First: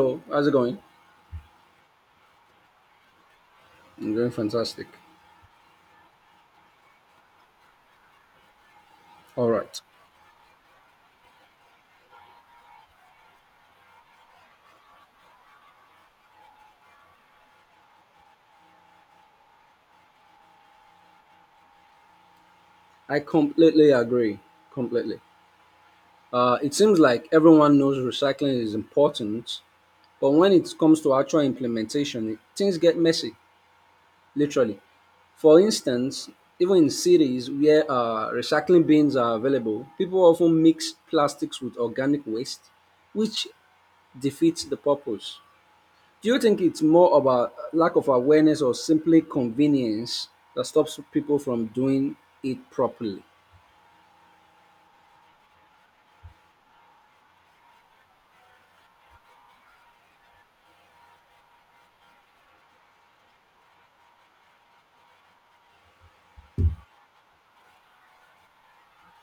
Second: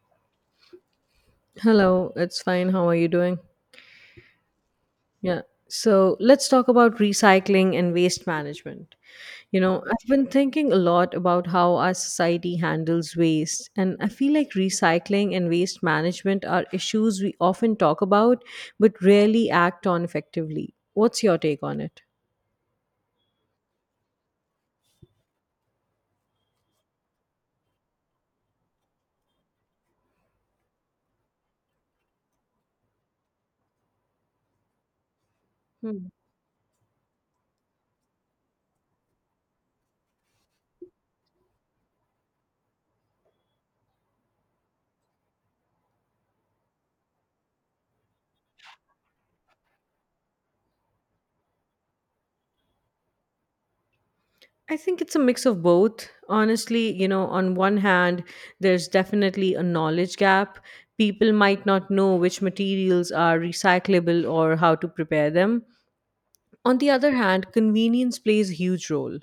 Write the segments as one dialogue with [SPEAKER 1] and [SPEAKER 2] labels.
[SPEAKER 1] So, how's it going?
[SPEAKER 2] Hello, it's fine. How are you doing?
[SPEAKER 1] I'm doing fantastic.
[SPEAKER 2] Yeah. So let's talk about recycling and waste management.
[SPEAKER 1] All right.
[SPEAKER 2] I've been thinking a lot about how our society handles waste, and I feel like recycling and waste management are issues we often talk about but rarely act on effectively. What's your take on it?
[SPEAKER 1] I completely agree. Completely. It seems like everyone knows recycling is important, but when it comes to actual implementation, things get messy, literally. For
[SPEAKER 2] Hmm.
[SPEAKER 1] instance, even in cities where recycling bins are available, people often mix plastics with organic waste, which defeats the purpose. Do you think it's more about lack of awareness or simply convenience that stops people from doing it properly?
[SPEAKER 2] I think it's a mix of both. Honestly, on one hand, there's definitely a knowledge gap. People might not know which materials are recyclable or how to prepare them. On the other hand, convenience plays a huge role.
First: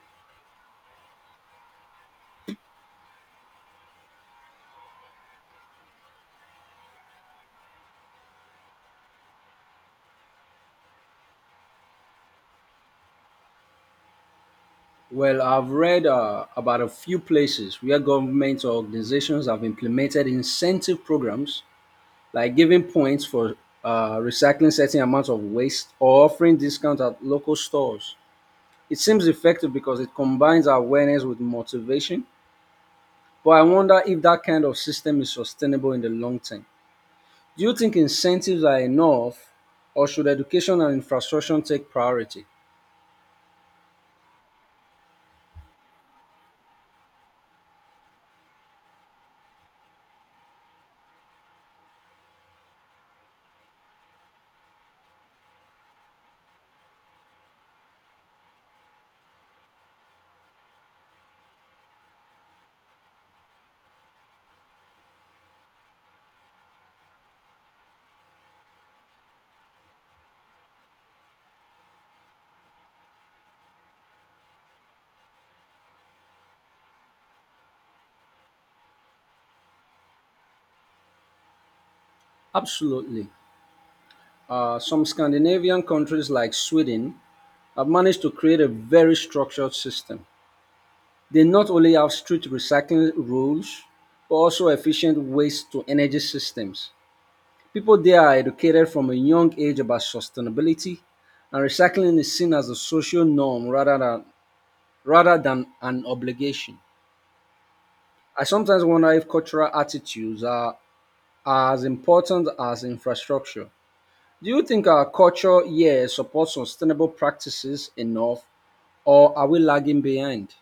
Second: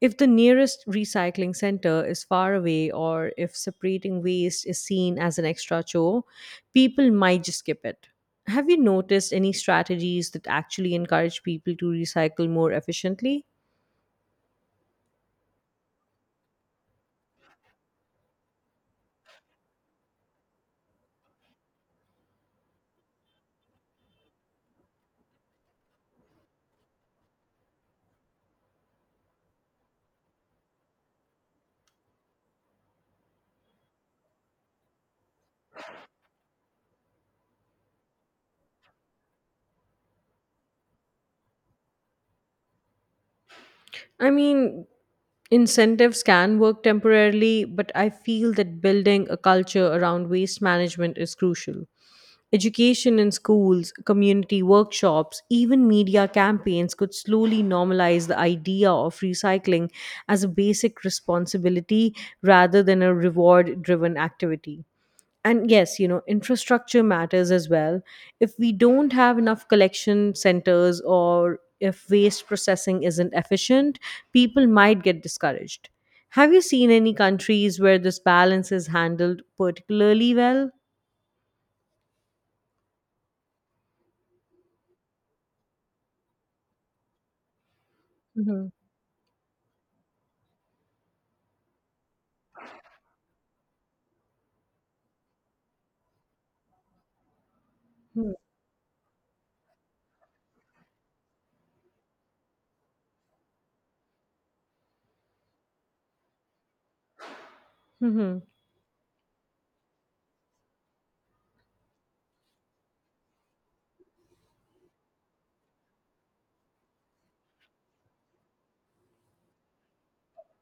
[SPEAKER 2] If the nearest recycling center is far away or if separating waste is seen as an extra chore, people might just skip it. Have you noticed any strategies that actually encourage people to recycle more efficiently?
[SPEAKER 1] Well, I've read about a few places where governments or organizations have implemented incentive programs like giving points for recycling certain amounts of waste or offering discounts at local stores. It seems effective because it combines awareness with motivation, but I wonder if that kind of system is sustainable in the long term. Do you think incentives are enough, or should education and infrastructure take priority?
[SPEAKER 2] I mean, incentives can work temporarily, but I feel that building a culture around waste management is crucial. Education in schools, community workshops, even media campaigns could slowly normalize the idea of recycling as a basic responsibility rather than a reward driven activity. And yes, infrastructure matters as well. If we don't have enough collection centers or if waste processing isn't efficient, people might get discouraged. Have you seen any countries where this balance is handled particularly well?
[SPEAKER 1] Absolutely. Some Scandinavian countries like Sweden have managed to create a very structured system. They not only have strict recycling rules, but also efficient waste to energy systems. People there are educated from a young age about sustainability, and recycling is seen as a social norm rather than an obligation.
[SPEAKER 2] Hmm.
[SPEAKER 1] I sometimes wonder if cultural attitudes are as important as infrastructure. Do you think our culture here supports sustainable practices enough, or are we lagging behind?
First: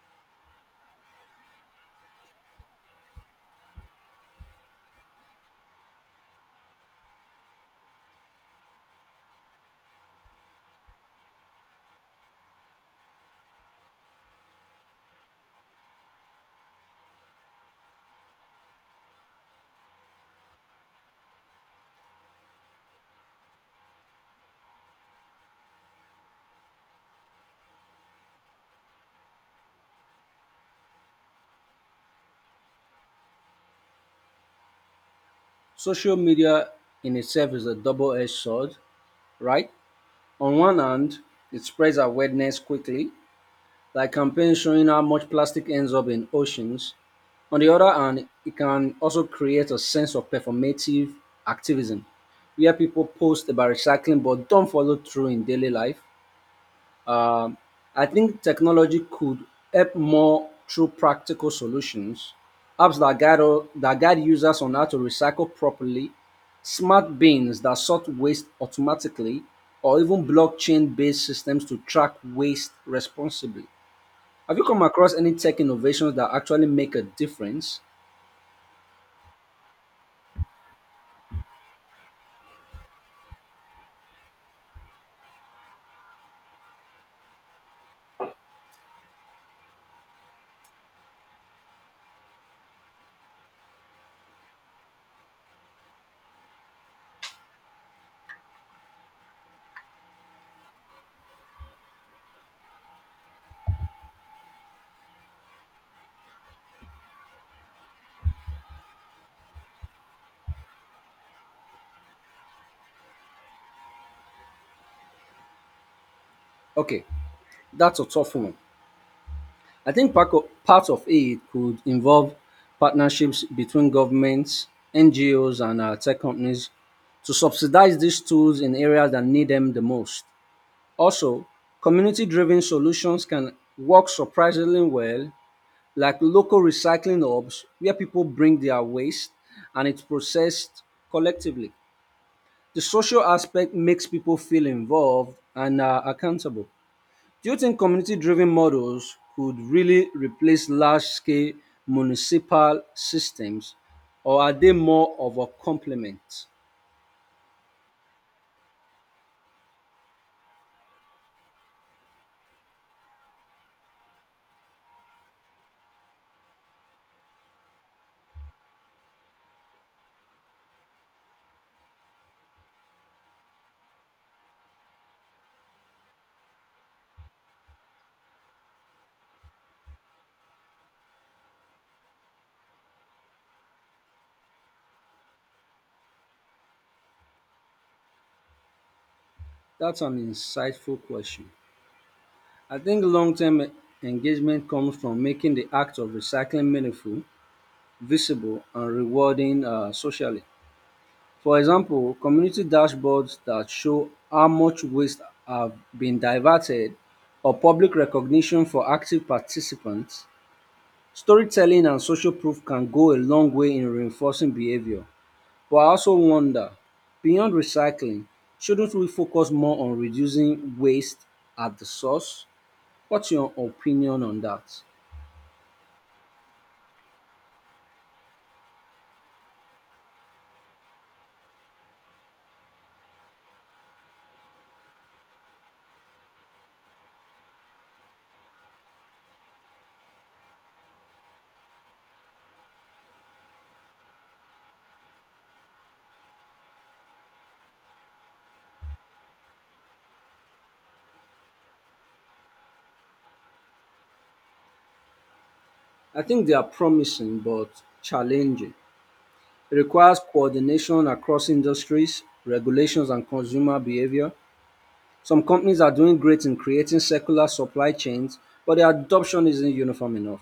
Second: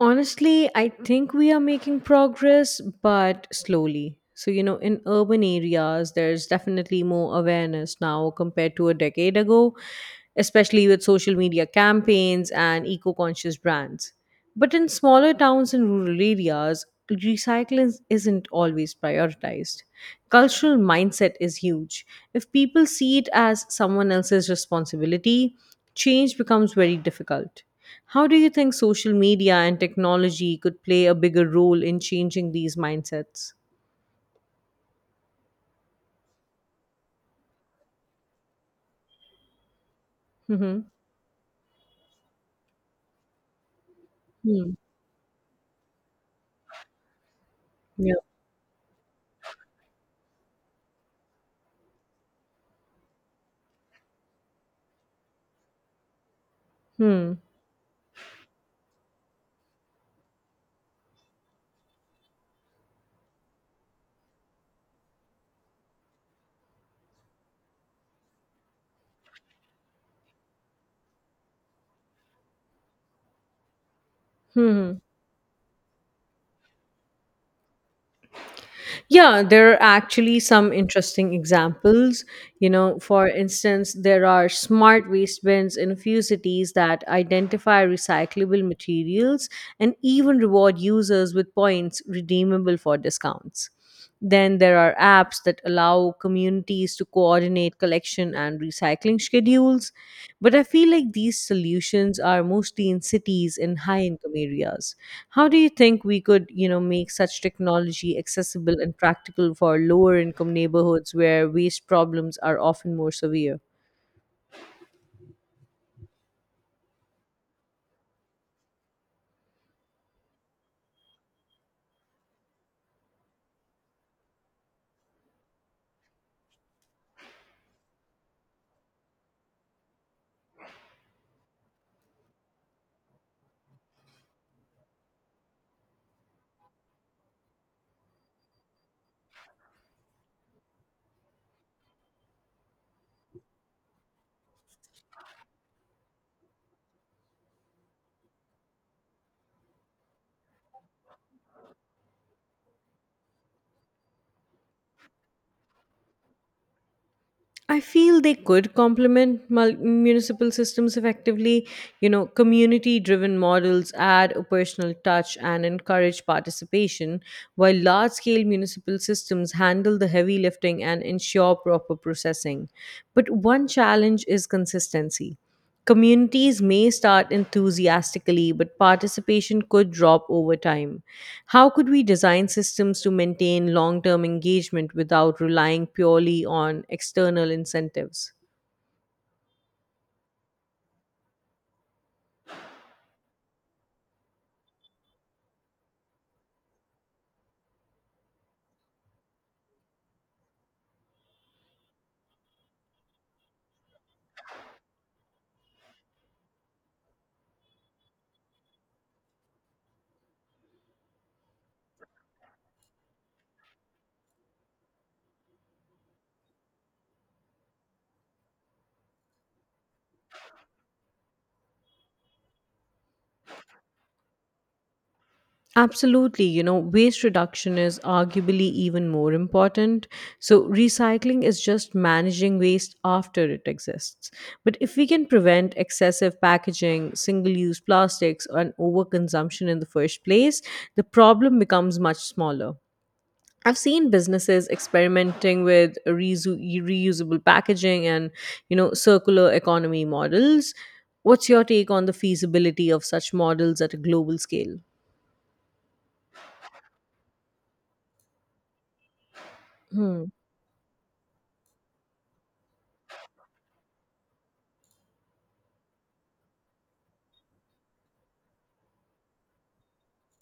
[SPEAKER 2] Honestly, I think we are making progress, but slowly. So, in urban areas, there's definitely more awareness now compared to a decade ago, especially with social media campaigns and eco conscious brands. But in smaller towns and rural areas, recycling isn't always prioritized. Cultural mindset is huge. If people see it as someone else's responsibility, change becomes very difficult. How do you think social media and technology could play a bigger role in changing these mindsets?
[SPEAKER 1] Social media in itself is a double edged sword, right? On one
[SPEAKER 2] Mm-hmm.
[SPEAKER 1] hand, it spreads awareness quickly, like campaigns
[SPEAKER 2] Hmm.
[SPEAKER 1] showing how much plastic ends up in oceans. On the other
[SPEAKER 2] Yeah.
[SPEAKER 1] hand, it can also create a sense of performative activism where people post about recycling but don't follow through in daily life.
[SPEAKER 2] Hmm.
[SPEAKER 1] Um, I think technology could help more through practical solutions, apps that guide, that guide users on how to recycle properly, smart bins that sort waste automatically, or even blockchain based systems to track waste responsibly. Have you come
[SPEAKER 2] Hmm.
[SPEAKER 1] across any tech innovations that actually make a difference?
[SPEAKER 2] Yeah, there are actually some interesting examples. For instance, there are smart waste bins in a few cities that identify recyclable materials and even reward users with points redeemable for discounts. Then there are apps that allow communities to coordinate collection and recycling schedules. But I feel like these solutions are mostly in cities in high income areas. How do you think we could make such technology accessible and practical for lower income neighborhoods where waste problems are often more severe?
[SPEAKER 1] Okay, that's a tough one. I think part of it could involve partnerships between governments, NGOs, and tech companies to subsidize these tools in areas that need them the most. Also, community driven solutions can work surprisingly well, like local recycling hubs where people bring their waste and it's processed collectively. The social aspect makes people feel involved and accountable. Do you think community driven models could really replace large scale municipal systems or are they more of a complement?
[SPEAKER 2] I feel they could complement municipal systems effectively. Community driven models add a personal touch and encourage participation, while large scale municipal systems handle the heavy lifting and ensure proper processing. But one challenge is consistency. Communities may start enthusiastically, but participation could drop over time. How could we design systems to maintain long term engagement without relying purely on external incentives?
[SPEAKER 1] That's an insightful question. I think long term engagement comes from making the act of recycling meaningful, visible, and rewarding socially. For example, community dashboards that show how much waste have been diverted or public recognition for active participants. Storytelling and social proof can go a long way in reinforcing behavior, but I also wonder, beyond recycling, shouldn't we focus more on reducing waste at the source? What's your opinion on that?
[SPEAKER 2] Absolutely. Waste reduction is arguably even more important. So, recycling is just managing waste after it exists. But if we can prevent excessive packaging, single use plastics, and overconsumption in the first place, the problem becomes much smaller. I've seen businesses experimenting with reusable packaging and circular economy models. What's your take on the feasibility of such models at a global scale?
[SPEAKER 1] I think they are promising but challenging. It requires
[SPEAKER 2] Hmm.
[SPEAKER 1] coordination across industries, regulations, and consumer behavior. Some companies are doing great in creating circular supply chains, but their adoption isn't uniform enough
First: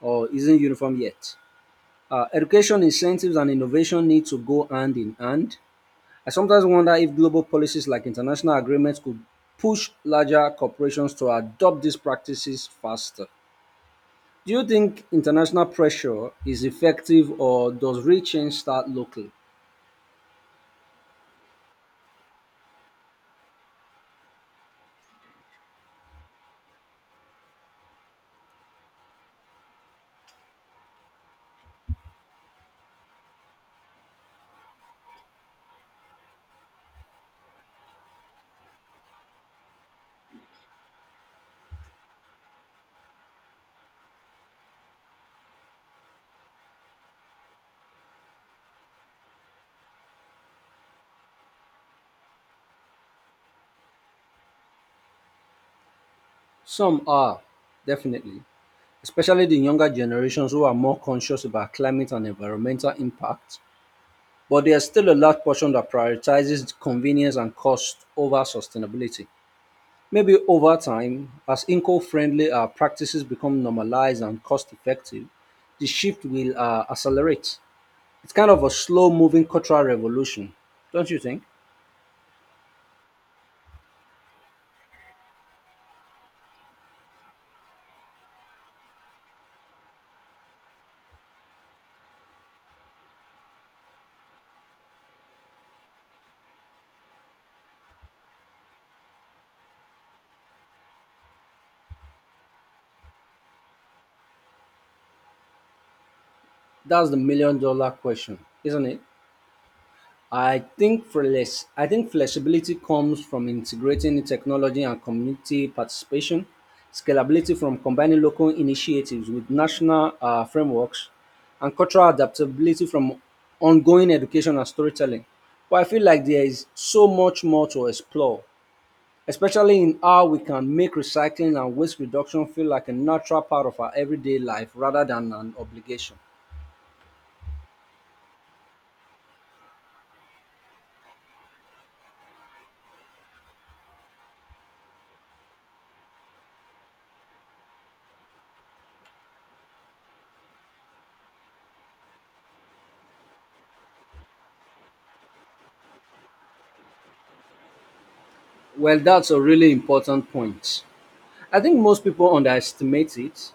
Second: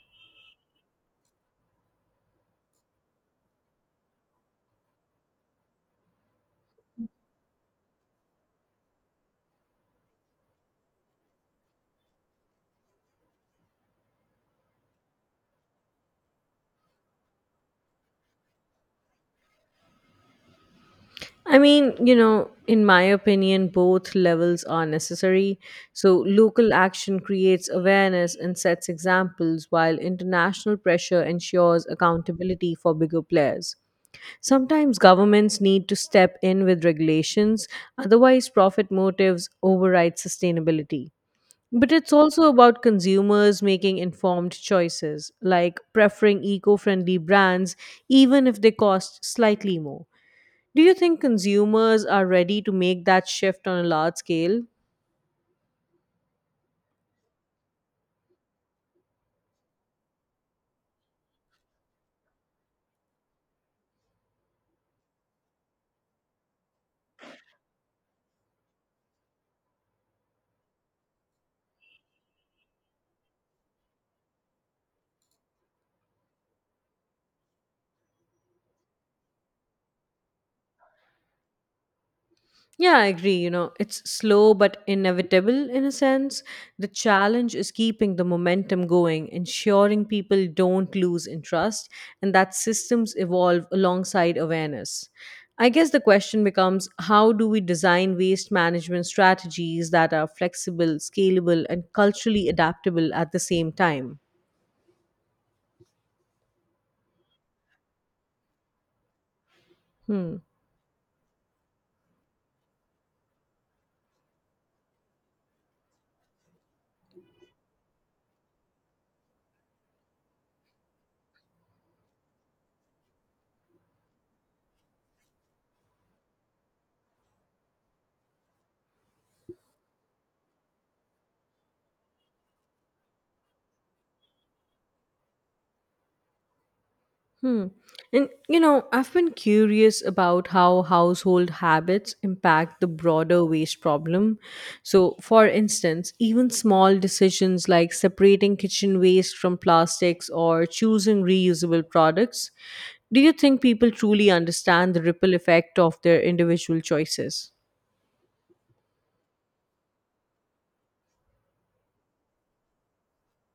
[SPEAKER 1] or isn't uniform yet. Education incentives and innovation need to go hand in hand. I sometimes wonder if global policies like international agreements could push larger corporations to adopt these practices faster. Do you think international pressure is effective or does real change start locally?
[SPEAKER 2] I mean, in my opinion, both levels are necessary. So, local action creates awareness and sets examples, while international pressure ensures accountability for bigger players. Sometimes governments need to step in with regulations, otherwise, profit motives override sustainability. But it's also about consumers making informed choices, like preferring eco friendly brands, even if they cost slightly more. Do you think consumers are ready to make that shift on a large scale?
[SPEAKER 1] Some are, definitely, especially the younger generations who are more conscious about climate and environmental impact. But there's still a large portion that prioritizes convenience and cost over sustainability. Maybe over time, as eco friendly practices become normalized and cost effective, the shift will accelerate. It's kind of a slow moving cultural revolution, don't you think?
[SPEAKER 2] Yeah, I agree. It's slow but inevitable in a sense. The challenge is keeping the momentum going, ensuring people don't lose interest, and that systems evolve alongside awareness. I guess the question becomes how do we design waste management strategies that are flexible, scalable, and culturally adaptable at the same time?
[SPEAKER 1] That's the million dollar question, isn't it?
[SPEAKER 2] Hmm.
[SPEAKER 1] I think flexibility comes from integrating technology and community participation, scalability from combining local initiatives with national frameworks, and cultural adaptability from ongoing education and storytelling. But I feel like there is so much more to explore, especially in how we can make recycling and waste reduction feel like a natural part of our everyday life rather than an obligation.
[SPEAKER 2] Hmm. And I've been curious about how household habits impact the broader waste problem. So, for instance, even small decisions like separating kitchen waste from plastics or choosing reusable products, do you think people truly understand the ripple effect of their individual choices?
[SPEAKER 1] Well, that's a really important point. I think most people underestimate it.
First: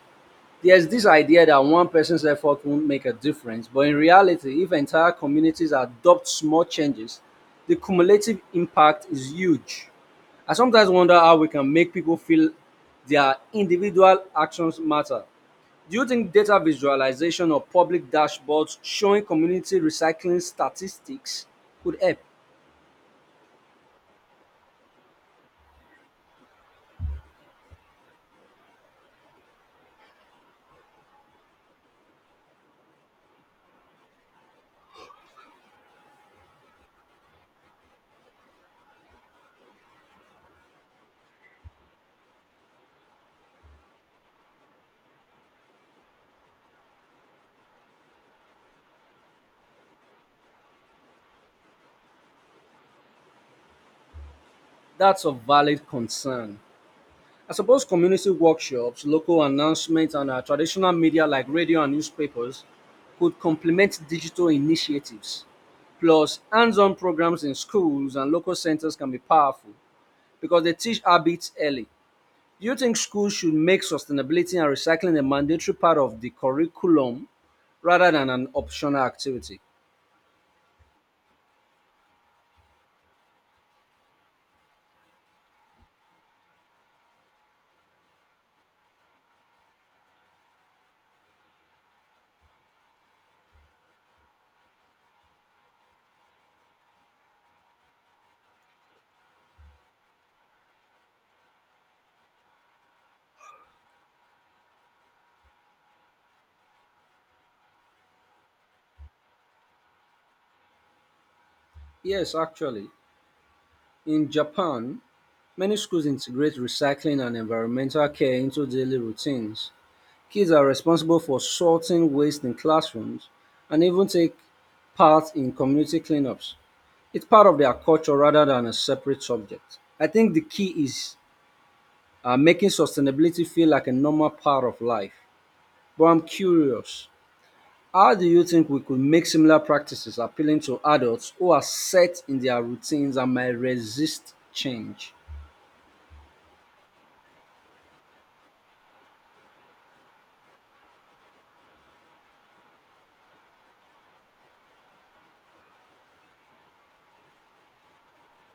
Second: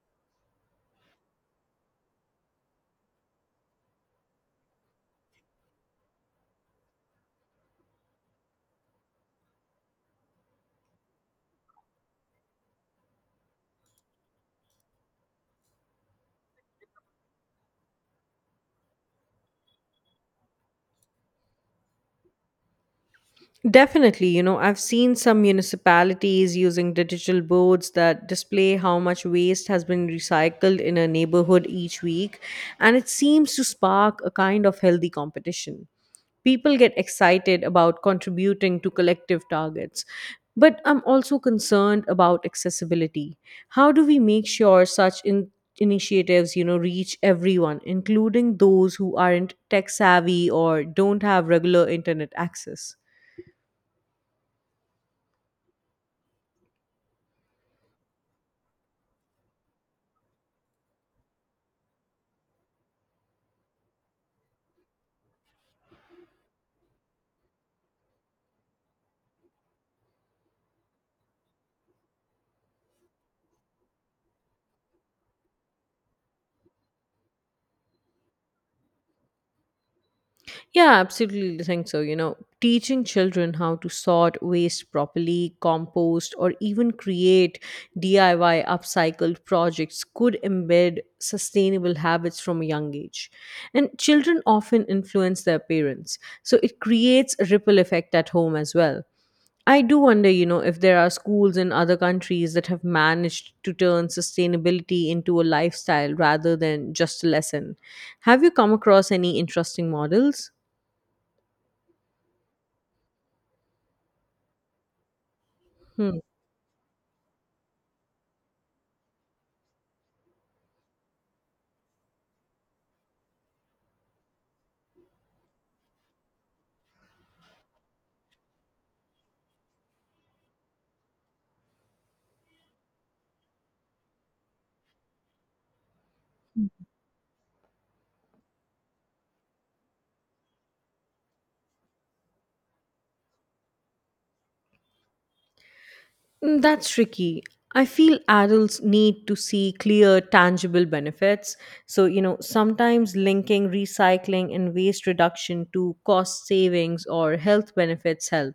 [SPEAKER 1] There's this idea that one person's effort won't make a difference, but in reality, if entire communities adopt small changes, the cumulative impact is huge. I sometimes wonder how we can make people feel their individual actions matter. Do you think data visualization or public dashboards showing community recycling statistics could help?
[SPEAKER 2] Definitely I've seen some municipalities using digital boards that display how much waste has been recycled in a neighborhood each week, and it seems to spark a kind of healthy competition. People get excited about contributing to collective targets. But I'm also concerned about accessibility. How do we make sure such initiatives reach everyone, including those who aren't tech savvy or don't have regular internet access?
[SPEAKER 1] That's a valid concern. I suppose community workshops, local announcements, and traditional media like radio and newspapers could complement digital initiatives. Plus, hands on programs in schools and local centers can be powerful because they teach habits early. Do you think schools should make sustainability and recycling a mandatory part of the curriculum rather than an optional activity?
[SPEAKER 2] Yeah, absolutely think so. Teaching children how to sort waste properly, compost, or even create DIY upcycled projects could embed sustainable habits from a young age. And children often influence their parents, so it creates a ripple effect at home as well. I do wonder if there are schools in other countries that have managed to turn sustainability into a lifestyle rather than just a lesson. Have you come across any interesting models?
[SPEAKER 1] Yes, actually. In Japan, many schools
[SPEAKER 2] Hmm.
[SPEAKER 1] integrate recycling and environmental care into daily routines. Kids are responsible for sorting waste in classrooms and even take part in community cleanups. It's part of their culture rather than a separate subject. I think the key is making sustainability feel like a normal part of life. But I'm curious, how do you think we could make similar practices appealing to adults who are set in their routines and might resist change?
[SPEAKER 2] That's tricky. I feel adults need to see clear, tangible benefits. So, sometimes linking recycling and waste reduction to cost savings or health benefits help.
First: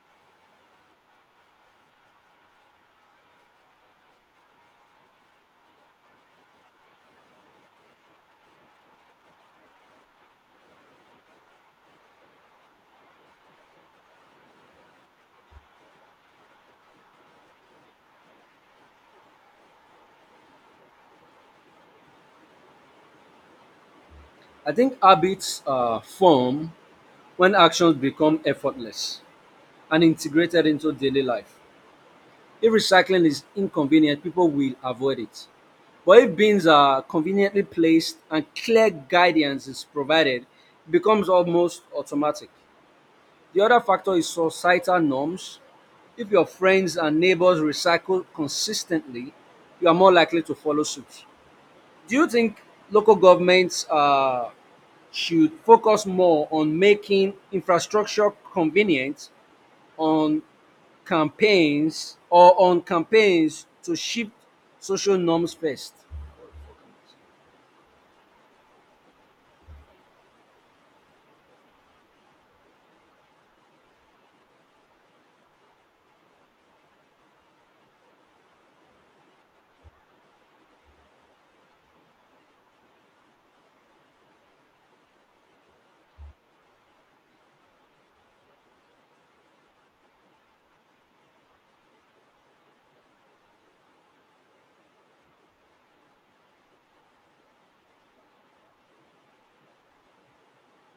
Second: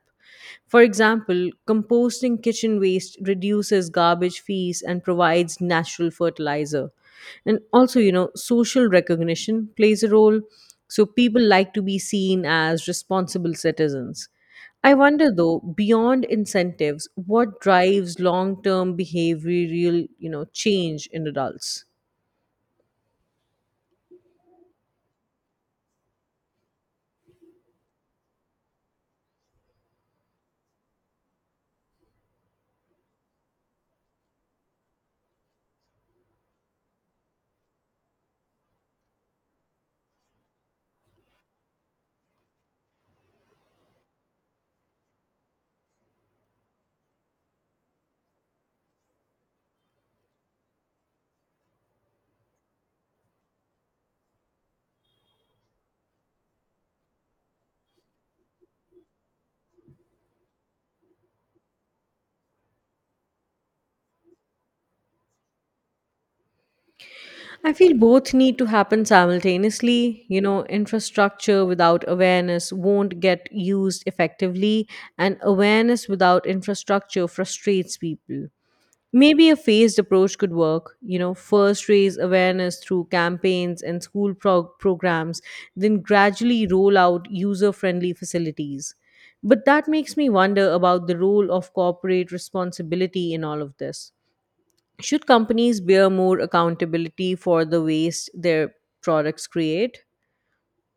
[SPEAKER 2] For example, composting kitchen waste reduces garbage fees and provides natural fertilizer. And also social recognition plays a role. So people like to be seen as responsible citizens. I wonder though, beyond incentives, what drives long term behavioral change in adults?
[SPEAKER 1] I think habits form when actions become effortless and integrated into daily life. If recycling is inconvenient, people will avoid it. But if bins are conveniently placed and clear guidance is provided, it becomes almost automatic. The other factor is societal norms. If your friends and neighbors recycle consistently, you are more likely to follow suit. Do you think local governments should focus more on making infrastructure convenient on campaigns or on campaigns to shift social norms first?
[SPEAKER 2] I feel both need to happen simultaneously. Infrastructure without awareness won't get used effectively, and awareness without infrastructure frustrates people. Maybe a phased approach could work. First raise awareness through campaigns and school programs, then gradually roll out user friendly facilities. But that makes me wonder about the role of corporate responsibility in all of this. Should companies bear more accountability for the waste their products create?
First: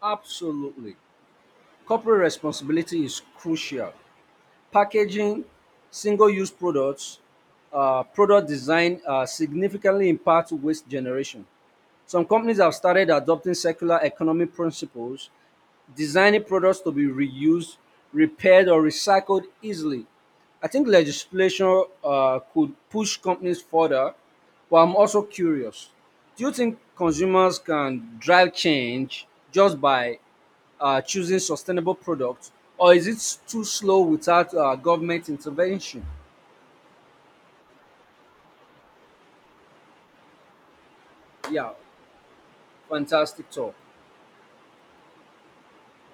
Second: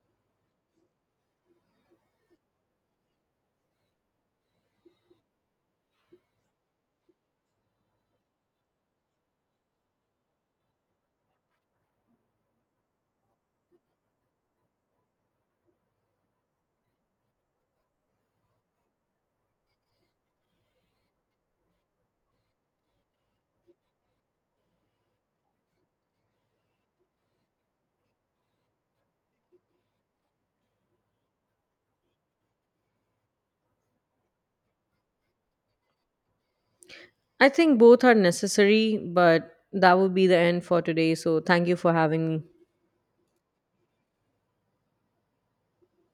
[SPEAKER 1] Absolutely. Corporate responsibility is crucial. Packaging, single use products, product design significantly impact waste generation. Some companies have started adopting circular economy principles, designing products to be reused, repaired, or recycled easily. I think legislation could push companies further, but I'm also curious. Do you think consumers can drive change just by choosing sustainable products, or is it too slow without government intervention?
[SPEAKER 2] I think both are necessary, but that would be the end for today. So thank
[SPEAKER 1] Yeah,
[SPEAKER 2] you for having me.
[SPEAKER 1] fantastic talk.